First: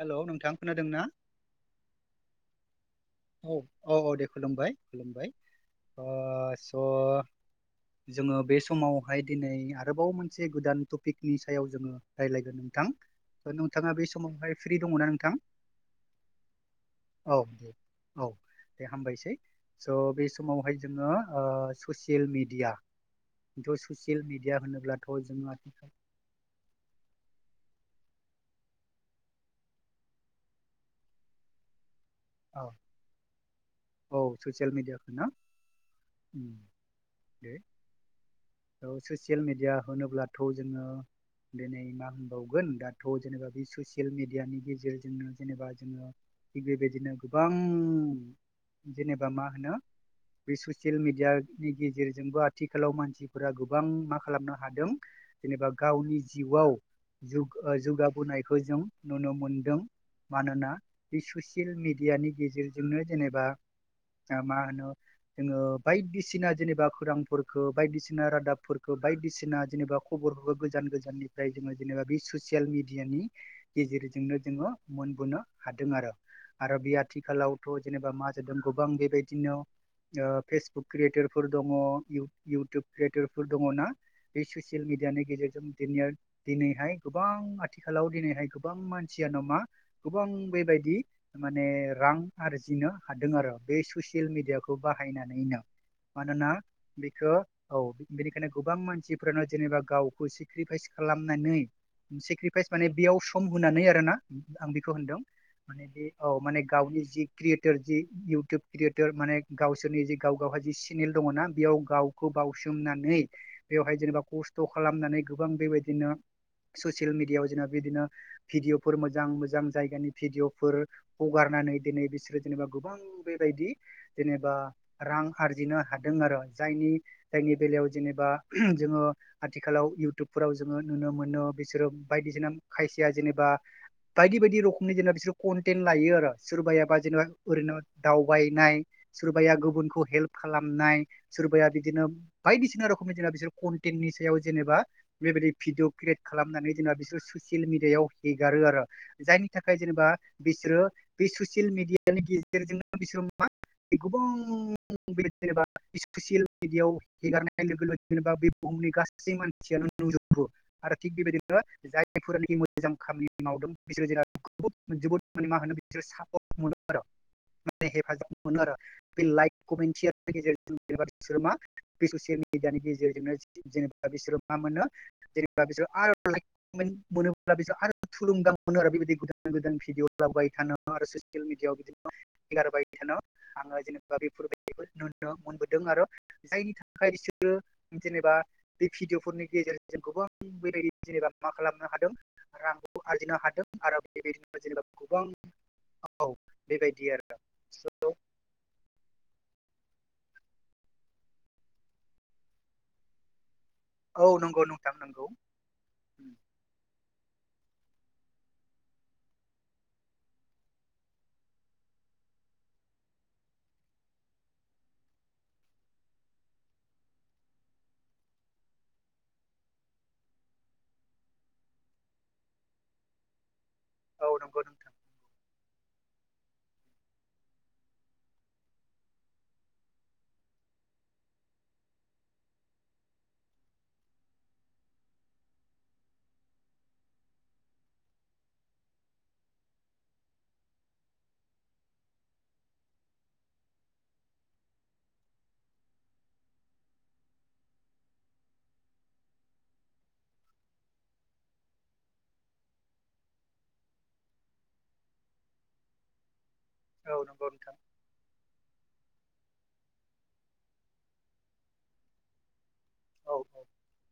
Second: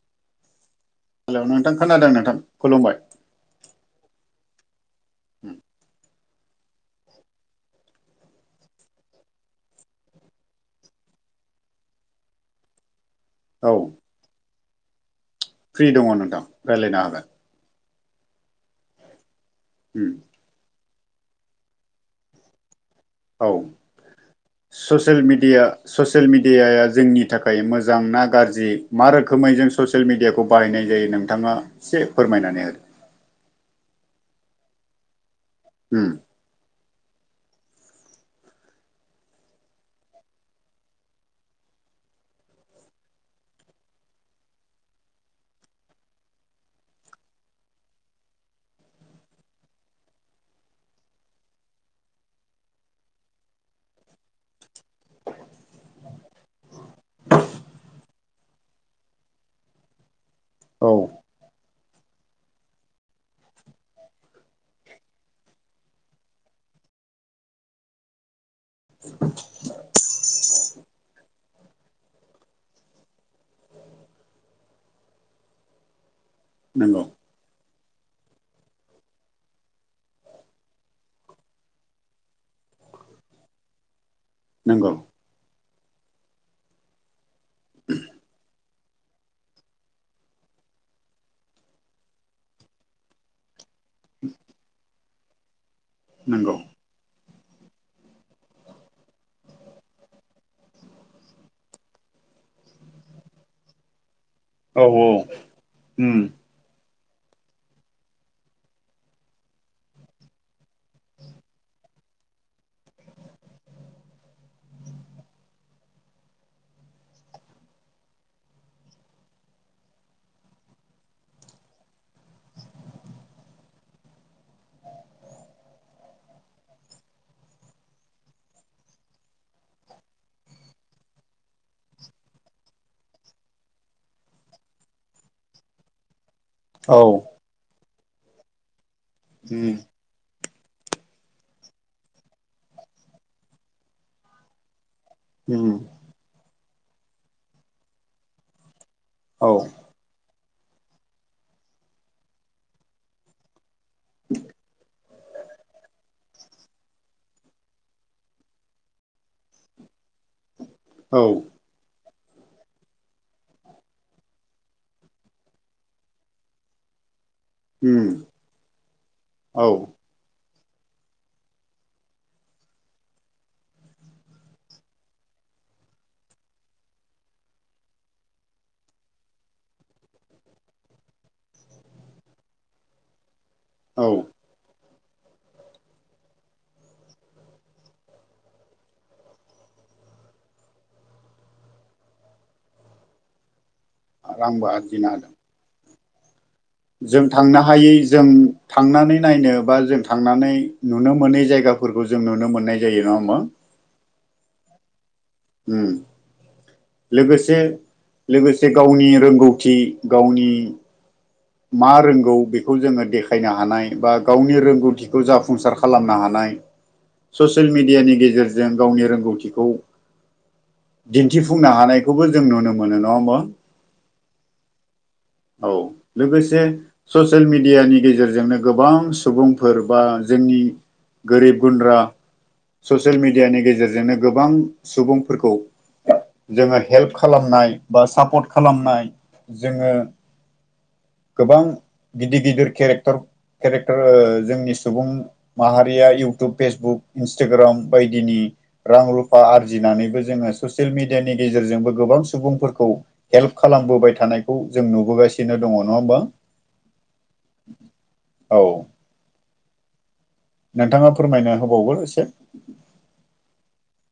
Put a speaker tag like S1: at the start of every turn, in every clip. S1: हेल' नोंथां। खोनादों ना?
S2: हेल' नोंथां खोनादों नोंथां खुलुमबाय।
S1: औ औ औ दे खुलुमबाय खुलुमबाय स' जोङो बे समावहाय दिनै आरोबाव मोनसे गोदान टपिकनि सायाव जोङो रायज्लायगोन। नोंथां
S2: औ
S1: नोंथाङा बे समावहाय फ्रि दङ ना नोंथां।
S2: फ्रि दङ नोंथां रायज्लायनो हागोन।
S1: औ दे औ दे हामबायसै स'
S2: उम
S1: बे समावहाय जोङो ससियेल मेडिया
S2: औ ससियेल
S1: जोङो आथिखाल
S2: मिडियाया जोंनि थाखाय मोजां। मोजां ना गाज्रि मा रोखोमै जों ससियेल मिडियाखौ बाहायनाय जायो नोंथाङा। एसे फोरमायनानै
S1: औ
S2: हो।
S1: औ ससियेल मिडियाखौ ना
S2: होदो उम
S1: दे। ससियेल मेडिया होनोब्लाथ' जोङो। दिनै मा होनबावगोन दाथ' जेनेबा बे ससियेल मेडियानि गेजेरजोंनो जेनेबा जोङो थिग बेबायदिनो गोबां जेनेबा मा होनो। बे ससियेल मिडियानि गेजेरजोंबो आथिखालाव मानसि। फोर गोबां मा खालामनो हादों जेनेबा गावनि जिउआव। जौगाबोनायखौ जों नुनो मोनदों मानोना
S2: औ
S1: बे। ससियेल मिडियानि गेजेरजोंनो जेनेबा। मा होनो जोङो बायदिसिना जेनेबा खोरांफोरखौ बायदिसिना। बायदिसिना रादाबफोरखौ बायदिसिना जेनेबा खबरफोरखौ गोजान गोजाननिफ्राय जोङो जेनेबा बे ससियेल मिडियानि। नि गेजेरजोंनो जोङो मोनबोनो हादों आरो आरो बे
S2: नंगौ
S1: आथिखालाव। थ' जेनेबा मा जादों गोबां बेबायदिनो। फेसबुक क्रियेटरफोर दङ इउटुब। क्रियेटरफोर दङना बे ससियेल
S2: नंगौ
S1: मिडियानि गेजेरजों दिनिया दिनैहाय गोबां आथिखालाव दिनैहाय गोबां मानसियानो मा गोबां बेबाय दि माने रां आरजिनो हादों आरो बे ससियेल मिडियाखौ बाहायनानैनो मानोना
S2: नंगौ
S1: बिखौ औ बेनिखायनो गोबां मानसिफोरानो जेनेबा गावखौ सेक्रिफाइस खालामनानै सेक्रिफाइस माने बेयाव सम होनानै आरो ना
S2: औ औ
S1: माने बे औ माने गावनि जि क्रियेटर जि इयउटुब क्रियेटर माने गावसोरनि जि गाव गावहा जि सिनेल दङना बेयाव गाव खौ बावसोमनानै बेवहाय जेनेबा खस्थ' खालामनानै गोबां बेबायदिनो ससियेल मिडियाव जेनेबा बिदिनो भिडिअफोर मोजां मोजां जायगानि भिडिअफोर हगार होननानै दिनै बिसोरो जेनेबा गोबां बेबायदि जेनेबा रां आरजिनो हादों आरो जायनि जायनि बेलायाव जेनेबा जोङो आथिखालाव इउटुबफोराव जोङो नुनो मोनो बिसोरो बायदिसिना खायसेया जेनेबा बायदि बायदि रोखोमनि जेनेबा बिसोर कन्टेन्ट लायो आरो सोरबाया
S2: औ
S1: बाजि लाख एरैनो दावबायनाय सोरबाया
S2: उम
S1: गुबुनखौ हेल्प खालामनाय सोरबाया बिदिनो बायदिसिना रोखोमनि जेनेबा बिसोर कनटेन्टनि सायाव जेनेबा बेबायदि
S2: उम
S1: भिदिअ क्रियेट खालामनानै बिसोर ससियेल मिडिआव हेगारो आरो जायनि
S2: औ
S1: थाखाय जेनेबा बिसोरो बे ससियेल मि डियानि गेजेरजों बिसोर गोबां जेनेबा ससियेल बिदियाव हेगारनाय लोगो लोगो जेनेबा बे बुहुमनि गासै मानसियानो नुजोबो आरो थिग
S2: औ
S1: बेबायदिनो जाय फोरनिकि मोजां खामानि मावदों बिसोरो बिराद जोबोद जोबोद मा होनो बिसोरो सापर्ट मोनो आरो माने
S2: उम
S1: हेफाजाब मोनो आरो बे लाइक
S2: औ
S1: कमेन्ट सेयार नि गेजेरजों बेबादि बिसोर मा बे ससियेल मिडियानि गेजेरजोंनो जेनेबा बिसोर मा मोनो जेनेबा बिसोर आरो लाइक कमेन्द मोनोब्ला बेसोर आरो थुलुंगा मोनो आरो बेबायदि गोदान गोदान भिडिअ लाबोबाय थानो आरो ससियेल मिडियाव बिदिनो हेगारबाय थानो आङो
S2: औ
S1: जेनेबा बेफोरबायदिखौ नुनो मोनबोदों आरो जायनि थाखाय बिसोरो जेनेबा बे भिडिअफोरनि गेजेरजोंजों गोबां बेबायदि एबा मा खालामनो हादों रांखौ आरजिनो हादों आरो बेबायदिनो
S2: रांबो
S1: जेनेबा
S2: आरजिनो
S1: गोबां
S2: हादों
S1: औ बेबायदि
S2: जों
S1: आरो
S2: थांनो हायै जों थांनानै नायनो बा जों थांनानै नुनो मोनै जायगाफोरखौ जों नुनो मोननाय जायो नङा होमबा
S1: औ नंगौ नोंथां नं
S2: उम लोगोसे लोगोसे गावनि रोंगौथि गावनि मा रोंगौ बेखौ जोङो देखायनो हानाय बा गावनि रोंगौथिखौ जाफुंसार खालामनो हानाय ससियेल मिडियानि गेजेरजों गावनि रोंगौथिखौ दिन्थिफुंनो हानायखौबो जों नुनो मोनो नङा होनबा
S1: औ नंगौ नोंथां
S2: लोगोसे ससियेल मिडियानि गेजेरजोंनो गोबां सुबुंफोर बा जोंनि गोरिब गुन्द्रा ससियेल मिडियानि गेजेरजोंनो गोबां सुबुंफोरखौ जोङो हेल्प खालामनाय बा सापर्ट खालामनाय जोङो गोबां गिदिर गिदिर केरेकटार केरेक्टार ओ जोंनि सुबुं माहारिया इउटुब फेसबुक इन्सटाग्राम बायदिनि रां रुफा आरजिनानैबो जोङो ससियेल मिडियानि गेजेरजोंबो गोबां सुबुंफोरखौ हेल्प खालामबोबाय थानायखौ जों नुबोगासिनो दङ नङा होमबा
S1: औ नंगौ नोंथां
S2: औ नोंथाङा फोरमायनो होबागोन एसे
S1: औ औ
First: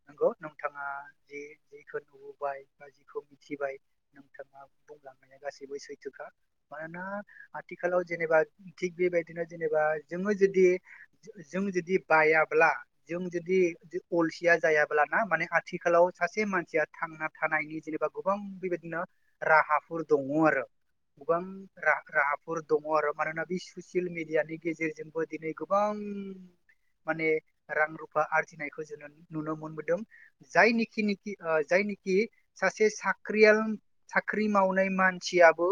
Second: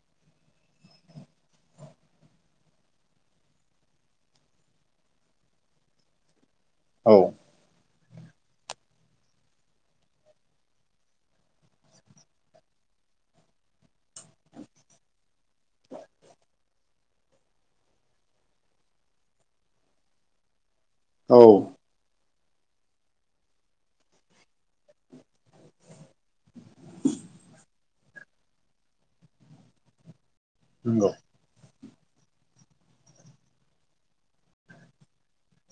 S1: नंगौ नोंथाङा जि जिखौ नुबोबाय बा जिखौ मिथिबाय नोंथाङा बुंलांनाय गासैबो सैथोखा मानोना
S2: औ
S1: आथिखालाव जेनेबा थिग बेबायदिनो जेनेबा जोङो जुदि जों जुदि बायाब्ला जों जुदि अलसिया जायाब्लाना माने आथिखालाव सासे मानसिया थांना थानायनि जेनेबा गोबां बेबायदि बिदिनो राहाफोर दङ आरो
S2: औ
S1: गोबां राहा फोर दङ आरो मानोना बे ससियेल मेडियानि गेजेरजोंबो दिनै गोबां माने रां रुफा आरजिनायखौ जोङो नुनो मोनबोदों जाय निखि
S2: नंगौ
S1: निखि जाय निखि खि सासे साख्रियाल साख्रि मावनाय मानसियाबो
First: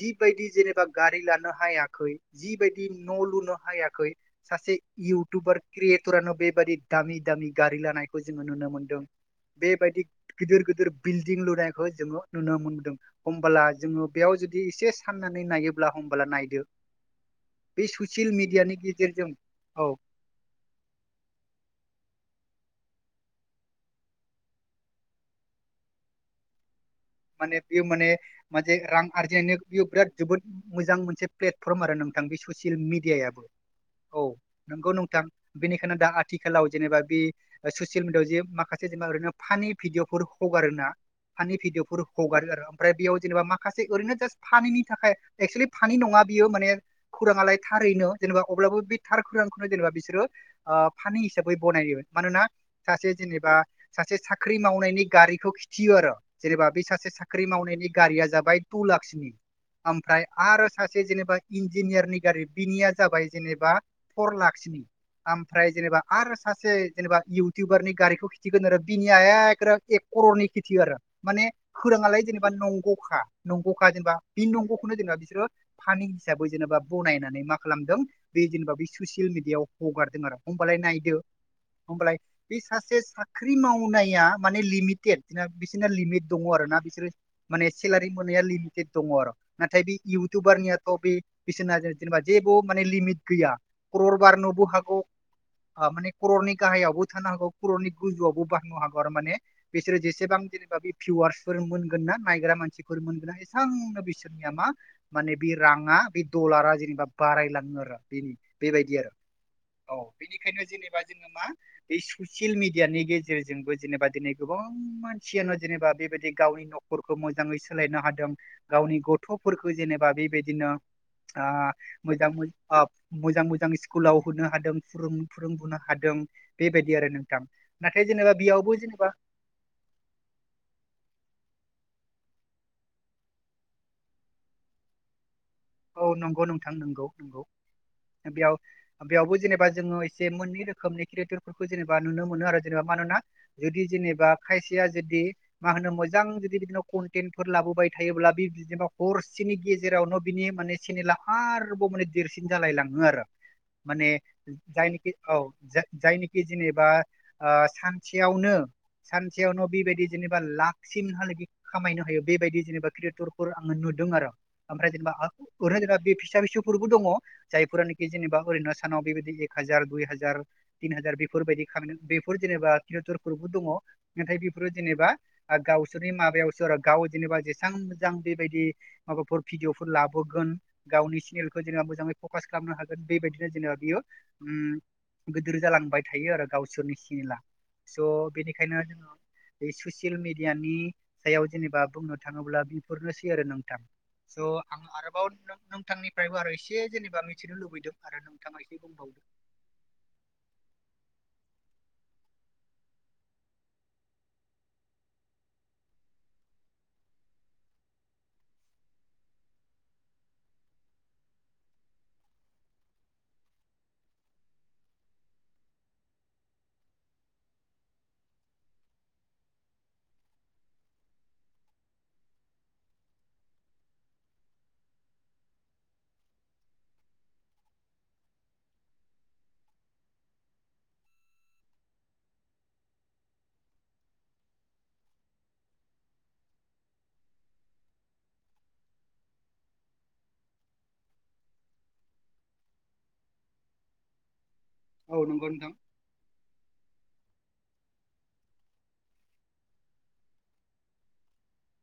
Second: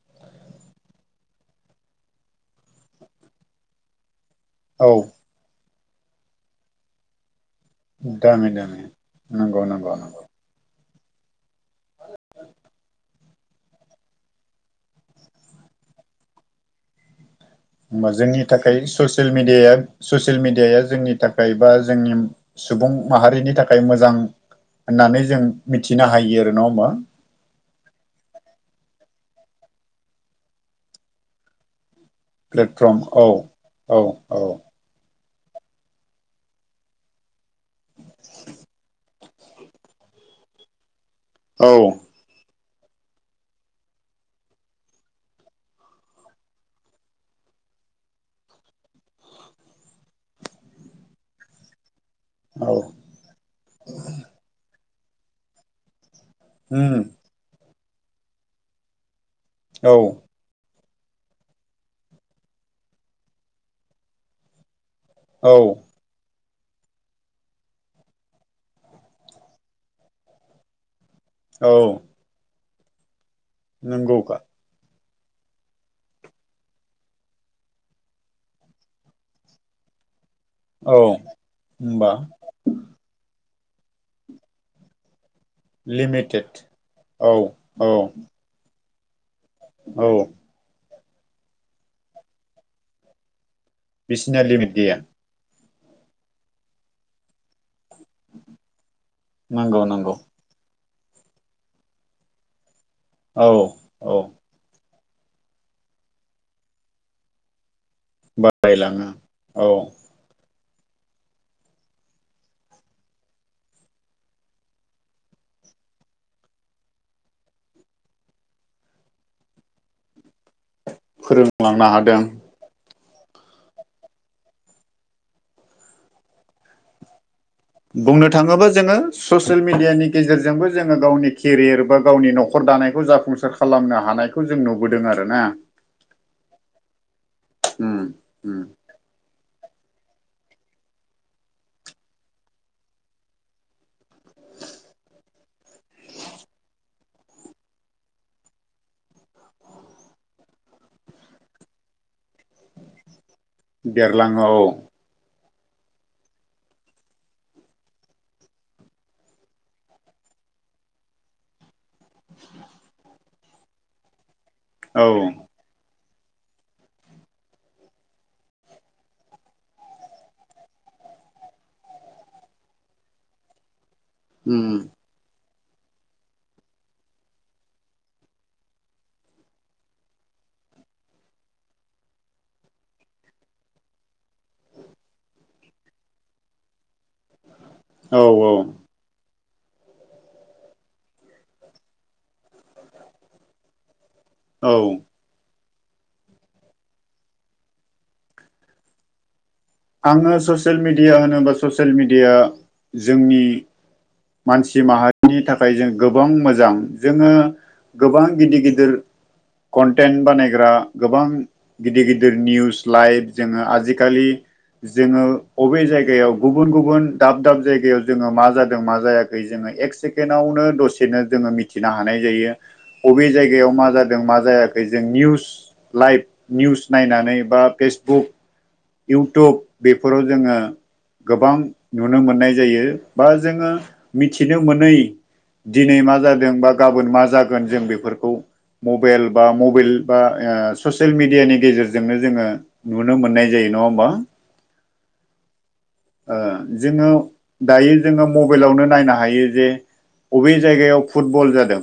S1: जिबायदि जेनेबा गारि लानो हायाखै जिबायदि न' लुनो हायाखै सासे
S2: औ
S1: इउटुबार क्रियेटरानो बेबादि दामि दामि गारि लानायखौ जोङो
S2: दामि
S1: नुनो
S2: दामि
S1: मोनदों
S2: नंगौ नंगौ
S1: बेबायदि
S2: नंगौ
S1: गिदोर गोदोर बिल्दिं लुनायखौ जोङो नुनो मोनबोदों हमबला जोङो बेयाव जुदि एसे साननानै नायोब्ला हमबला नायदो बे
S2: होमबा
S1: ससियेल
S2: जोंनि
S1: मिडियानि
S2: थाखाय
S1: गेजेरजों
S2: ससियेल मिडिया
S1: औ
S2: ससियेल मिडियाया जोंनि थाखाय बा जोंनि सुबुं माहारिनि थाखाय मोजां होननानै जों मिथिनो हायो आरो न होनबा
S1: बिय माने मोसे रां आरजिनायनि बिय बिराद जोबोद मोजां मोनसे प्लेटफर्म आरो नों थां बे ससियेल
S2: प्लेटफर्म औ
S1: मिडियाबो औ नंगौ नोंथां बेनिखायनो दा आथिखालाव जेनेबा बे ससियेल मिडिआव जे माखासे जेनेबा ओरैनो फानि भिडिअफोर हगारो ना फानि भिडअ
S2: औ
S1: हगारो आरो ओमफ्राय बेयाव जेनेबा माखासे ओरैनो जास्ट फानिनि थाखाय एक्चुलि फानि नङा बियो माने [unintelligible] ङालाय थारैनो जेनेबा अब्लाबो बे थार खुरांखोनो जेनेबा बिसोरो फानि हिसाबै बनायो मानोना
S2: औ
S1: सासे जेनेबा सासे साख्रि मावनायनि गारिखौ खिथियो आरो जेनेबा बे
S2: उम
S1: सासे साख्रि मावनायनि गारिया जाबाय टु लाखसनि
S2: औ
S1: ओमफ्राय आरो सासे जेनेबा इन्जिनियारनि गारि बिनिया जाबाय जेनेबा फर लाखसनि
S2: औ
S1: ओमफ्राय जेनेबा आरो सासे जेनेबा इउटुबारनि गारिखौ खिथिगोन आरो बिनिया एकोरो एक कररनि खिथियो आरो माने
S2: औ
S1: खुराङालाय जेनेबा नंग'खा नंग'खा जेनेबा
S2: नंगौखा
S1: बे नंग'खौनो जेनेबा बिसोरो फानि हिसाबै जेनेबा बनायनानै मा खालामदों बे जेनेबा बे ससियेल मिडियाआव हगारदों आरो हमबालाय
S2: औ
S1: नायदो
S2: होमबा
S1: हबालाय बि सासे सा ख्रि मावनाया माने लिमिटेद ना सिना लिमिट दङ
S2: लिमिटेड
S1: आरो ना बिसोरो
S2: औ
S1: माने
S2: औ
S1: सेलेरारि मोनाया लिमिट दङ आरो नाथाय बे
S2: औ
S1: इउटुबारनियाथ' बे बिसिना जेनेबा जेबो माने लिमिट गैया
S2: बिसिनिया
S1: क्ररबारनबो
S2: लिमिट गैया
S1: हागौ माने ख्रर'नि गाहायावबो थानो हागौ ख्रर'नि गोजौआवबो बारनो हाग आरो माने
S2: नंगौ
S1: बिसोरो
S2: नंगौ
S1: जेसेबां बे भिवार्सफोर मोनगोन ना नायग्रा मानसिफोर मोनगोन ना
S2: औ
S1: एसांनो
S2: औ
S1: बिसोरनिया मा माने बे राङा बे डलारा जेनेबा बारायलाङो आरो बेनि बेबायदि
S2: बारायलाङो
S1: आरो औ बेनिखायनो जेनेबा जोङो मा बे सुसियेल मिडियानि गेजेरजोंबो जेनेबा दिनै गोबां मानसियानो जेनेबा बेबायदि गावनि नखरखौ मोजाङै सोलायनो हादों गावनि गथ'फोरखौ जेनेबा बेबायदि बिदिनो
S2: फोरोंलांनो हादों
S1: मोजां [unintelligible] मोजां मोजां स्कुलाव होनो हादों फोरोंबोनो हादों बेबायदि आरो नोंथां नाथाय
S2: बुंनो
S1: जेनेबा
S2: थाङोबा
S1: बेयावबो
S2: जोङो
S1: जेनेबा
S2: ससियेल मिडियानि गेजेरजोंबो जोङो गावनि केरियार बा गावनि न'खर दानायखौ जाफुंसार खालामनो हानायखौ जों नुबोदों आरो ना
S1: औ नंगौ नोंथां नंगौ नंगौ
S2: उम
S1: बेयाव
S2: उम
S1: बेयावबो जेनेबा जङ एसे मोननै रोखोमनि जेबा नुनो मोनो आरो जेनेबा मानोना जुदि जेनेबा खायसे [unintelligible] मा होनो मोजां जुदि बिदिनो कनटेन्टफोर लाबोबाय थायोब्ला बेबादि हरसेनि गे जेरावनो बिनि माने चेनेला आरोबाव माने देरसिन जालाय लाङो आरो माने
S2: देरलाङो औ
S1: जायनोखि औ जायनिखि जेनेबा सानसेयावनो सानसेयावनो बेबायदि जेनेबा लाखसिमहालागि खामायनो हायो बेबायदि जेनेबा क्रियेटरफोर आङो नुदों आरो ओमफ्राय
S2: औ
S1: जेनेबा [unintelligible] बे फिसा फिसौफोरबो दङ जायफोरानोखि जेनेबा अरैन' सानाव बेबायदि एक हाजार दुइ हाजार तिन हाजार फोरबायदि खालामनो बेफोर जेनेबा क्रियेटरफोरबो दङ नाथाय बेफोरो
S2: उम
S1: जेनेबा आरो गावसोरनि माबायावसो गाव जेनेबा जेसेबां मोजां बेबायदि माबाफोर भिदिअ खौ लाबोगोन गावनि चेनेलखौ जेनेबा मोजाङै फकास खालामनो हागोन बेबायदिनो जेनेबा बियो उम गोदोर जालांबाय थायो आरो गावसोरनि सेनेला
S2: औ
S1: स'
S2: औ
S1: बेनिखायनो जोङो बे ससियेल मिडियानि सायाव जेनेबा बुंनो थाङोब्ला बेफोरनोसै आरो नोंथां
S2: औ
S1: आं आरोबाव नोंथां नोंथांनिफ्रायबो आरो एसे जेनेबा मिथिनो लुबैदों आरो नोंथाङा एसे बुंबाव
S2: आङो ससियेल मिडिया होनोबा ससियेल मिडिया जोंनि मानसि माहारिनि थाखाय जों गोबां मोजां जोङो गोबां गिदिर गिदिर कन्टेन्ट बानायग्रा गोबां गिदिर गिदिर निउस लाइभ जोङो आजिखालि जोङो अबे जायगायाव गुबुन गुबुन दाब दाब जायगायाव जोङो मा जादों मा जायाखै जोङो एक सेकेणडआवनो दसेनो जोङो मिथिनो हानाय जायो अबे जायगायाव मा जादों मा जाया खै जों निउस लाइभ निउस नायनानै बा फेसबुक इउटुब बेफोराव जोङो गोबां नुनो मोननाय जायो बा जोङो मिथिनो मोनै दिनै मा जादों बा गाबोन मा जागोन जों बेफोरखौ मबाइल बा मबाइल बा ओ ससियेल मिडियानि गेजेरजोंनो जोङो नुनो मोननाय जायो नङा होमबा
S1: औ नंगौ नोंथां
S2: ओ जोङो दायो जोङो मबाइलावनो नायनो हायो जे बबे जायगायाव फुटबल जादों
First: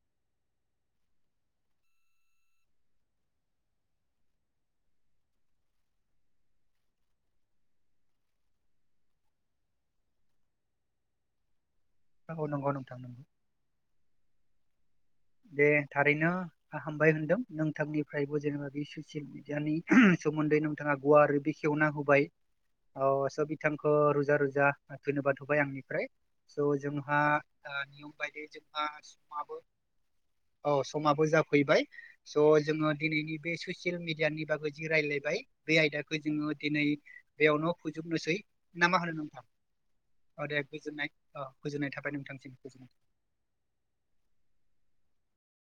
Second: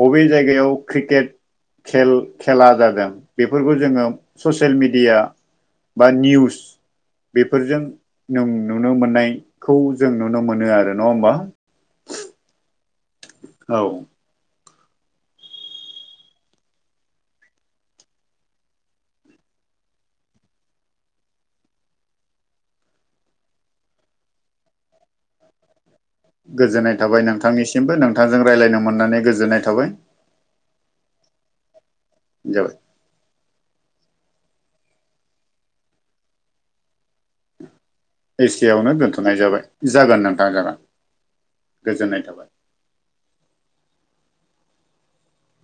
S2: बबे जायगायाव क्रिकेट खेल खेला जादों बेफोरखौ जोङो ससियेल मिडिया बा निउस बेफोरजों नों नुनो मोननायखौ जों नुनो मोनो आरो नङा होमबा
S1: नंगौ नंगौ नोंथां नों
S2: औ
S1: दे थारैनो फाहामबाय होनदों नोंथांनिफ्रायबो जेनेबा बे ससियेल मिडियानि सोमोन्दै नोंथाङा गुवारै बेखेवना होबाय औ स' बिथांखौ रोजा रोजा धैनयबाद होबाय आंनिफ्राय स'
S2: गोजोननाय
S1: जोंहा
S2: थाबाय
S1: ओ
S2: नोंथांनिसिमबो
S1: नियम बायदियै
S2: नोंथांजों
S1: जोंहा
S2: रायज्लायनो मोननानै
S1: समाबो
S2: गोजोननाय थाबाय
S1: औ समाबो जाफैबाय स'
S2: जाबाय
S1: जोङो दिनैनि बे ससियेल मिडियानि बाबो जि रायज्लायबाय बे आयदाखौ जोङो दिनै बेयावनो फोजोबनोसै
S2: एसेयावनो
S1: ना मा होनो
S2: दोनथ'नाय
S1: नोंथां
S2: जाबाय जागोन नोंथां
S1: औ दे
S2: जागोन
S1: गोजोननाय औ गोजोननाय थाबाय नोंथां नोंथांनिसिम गोजोनथों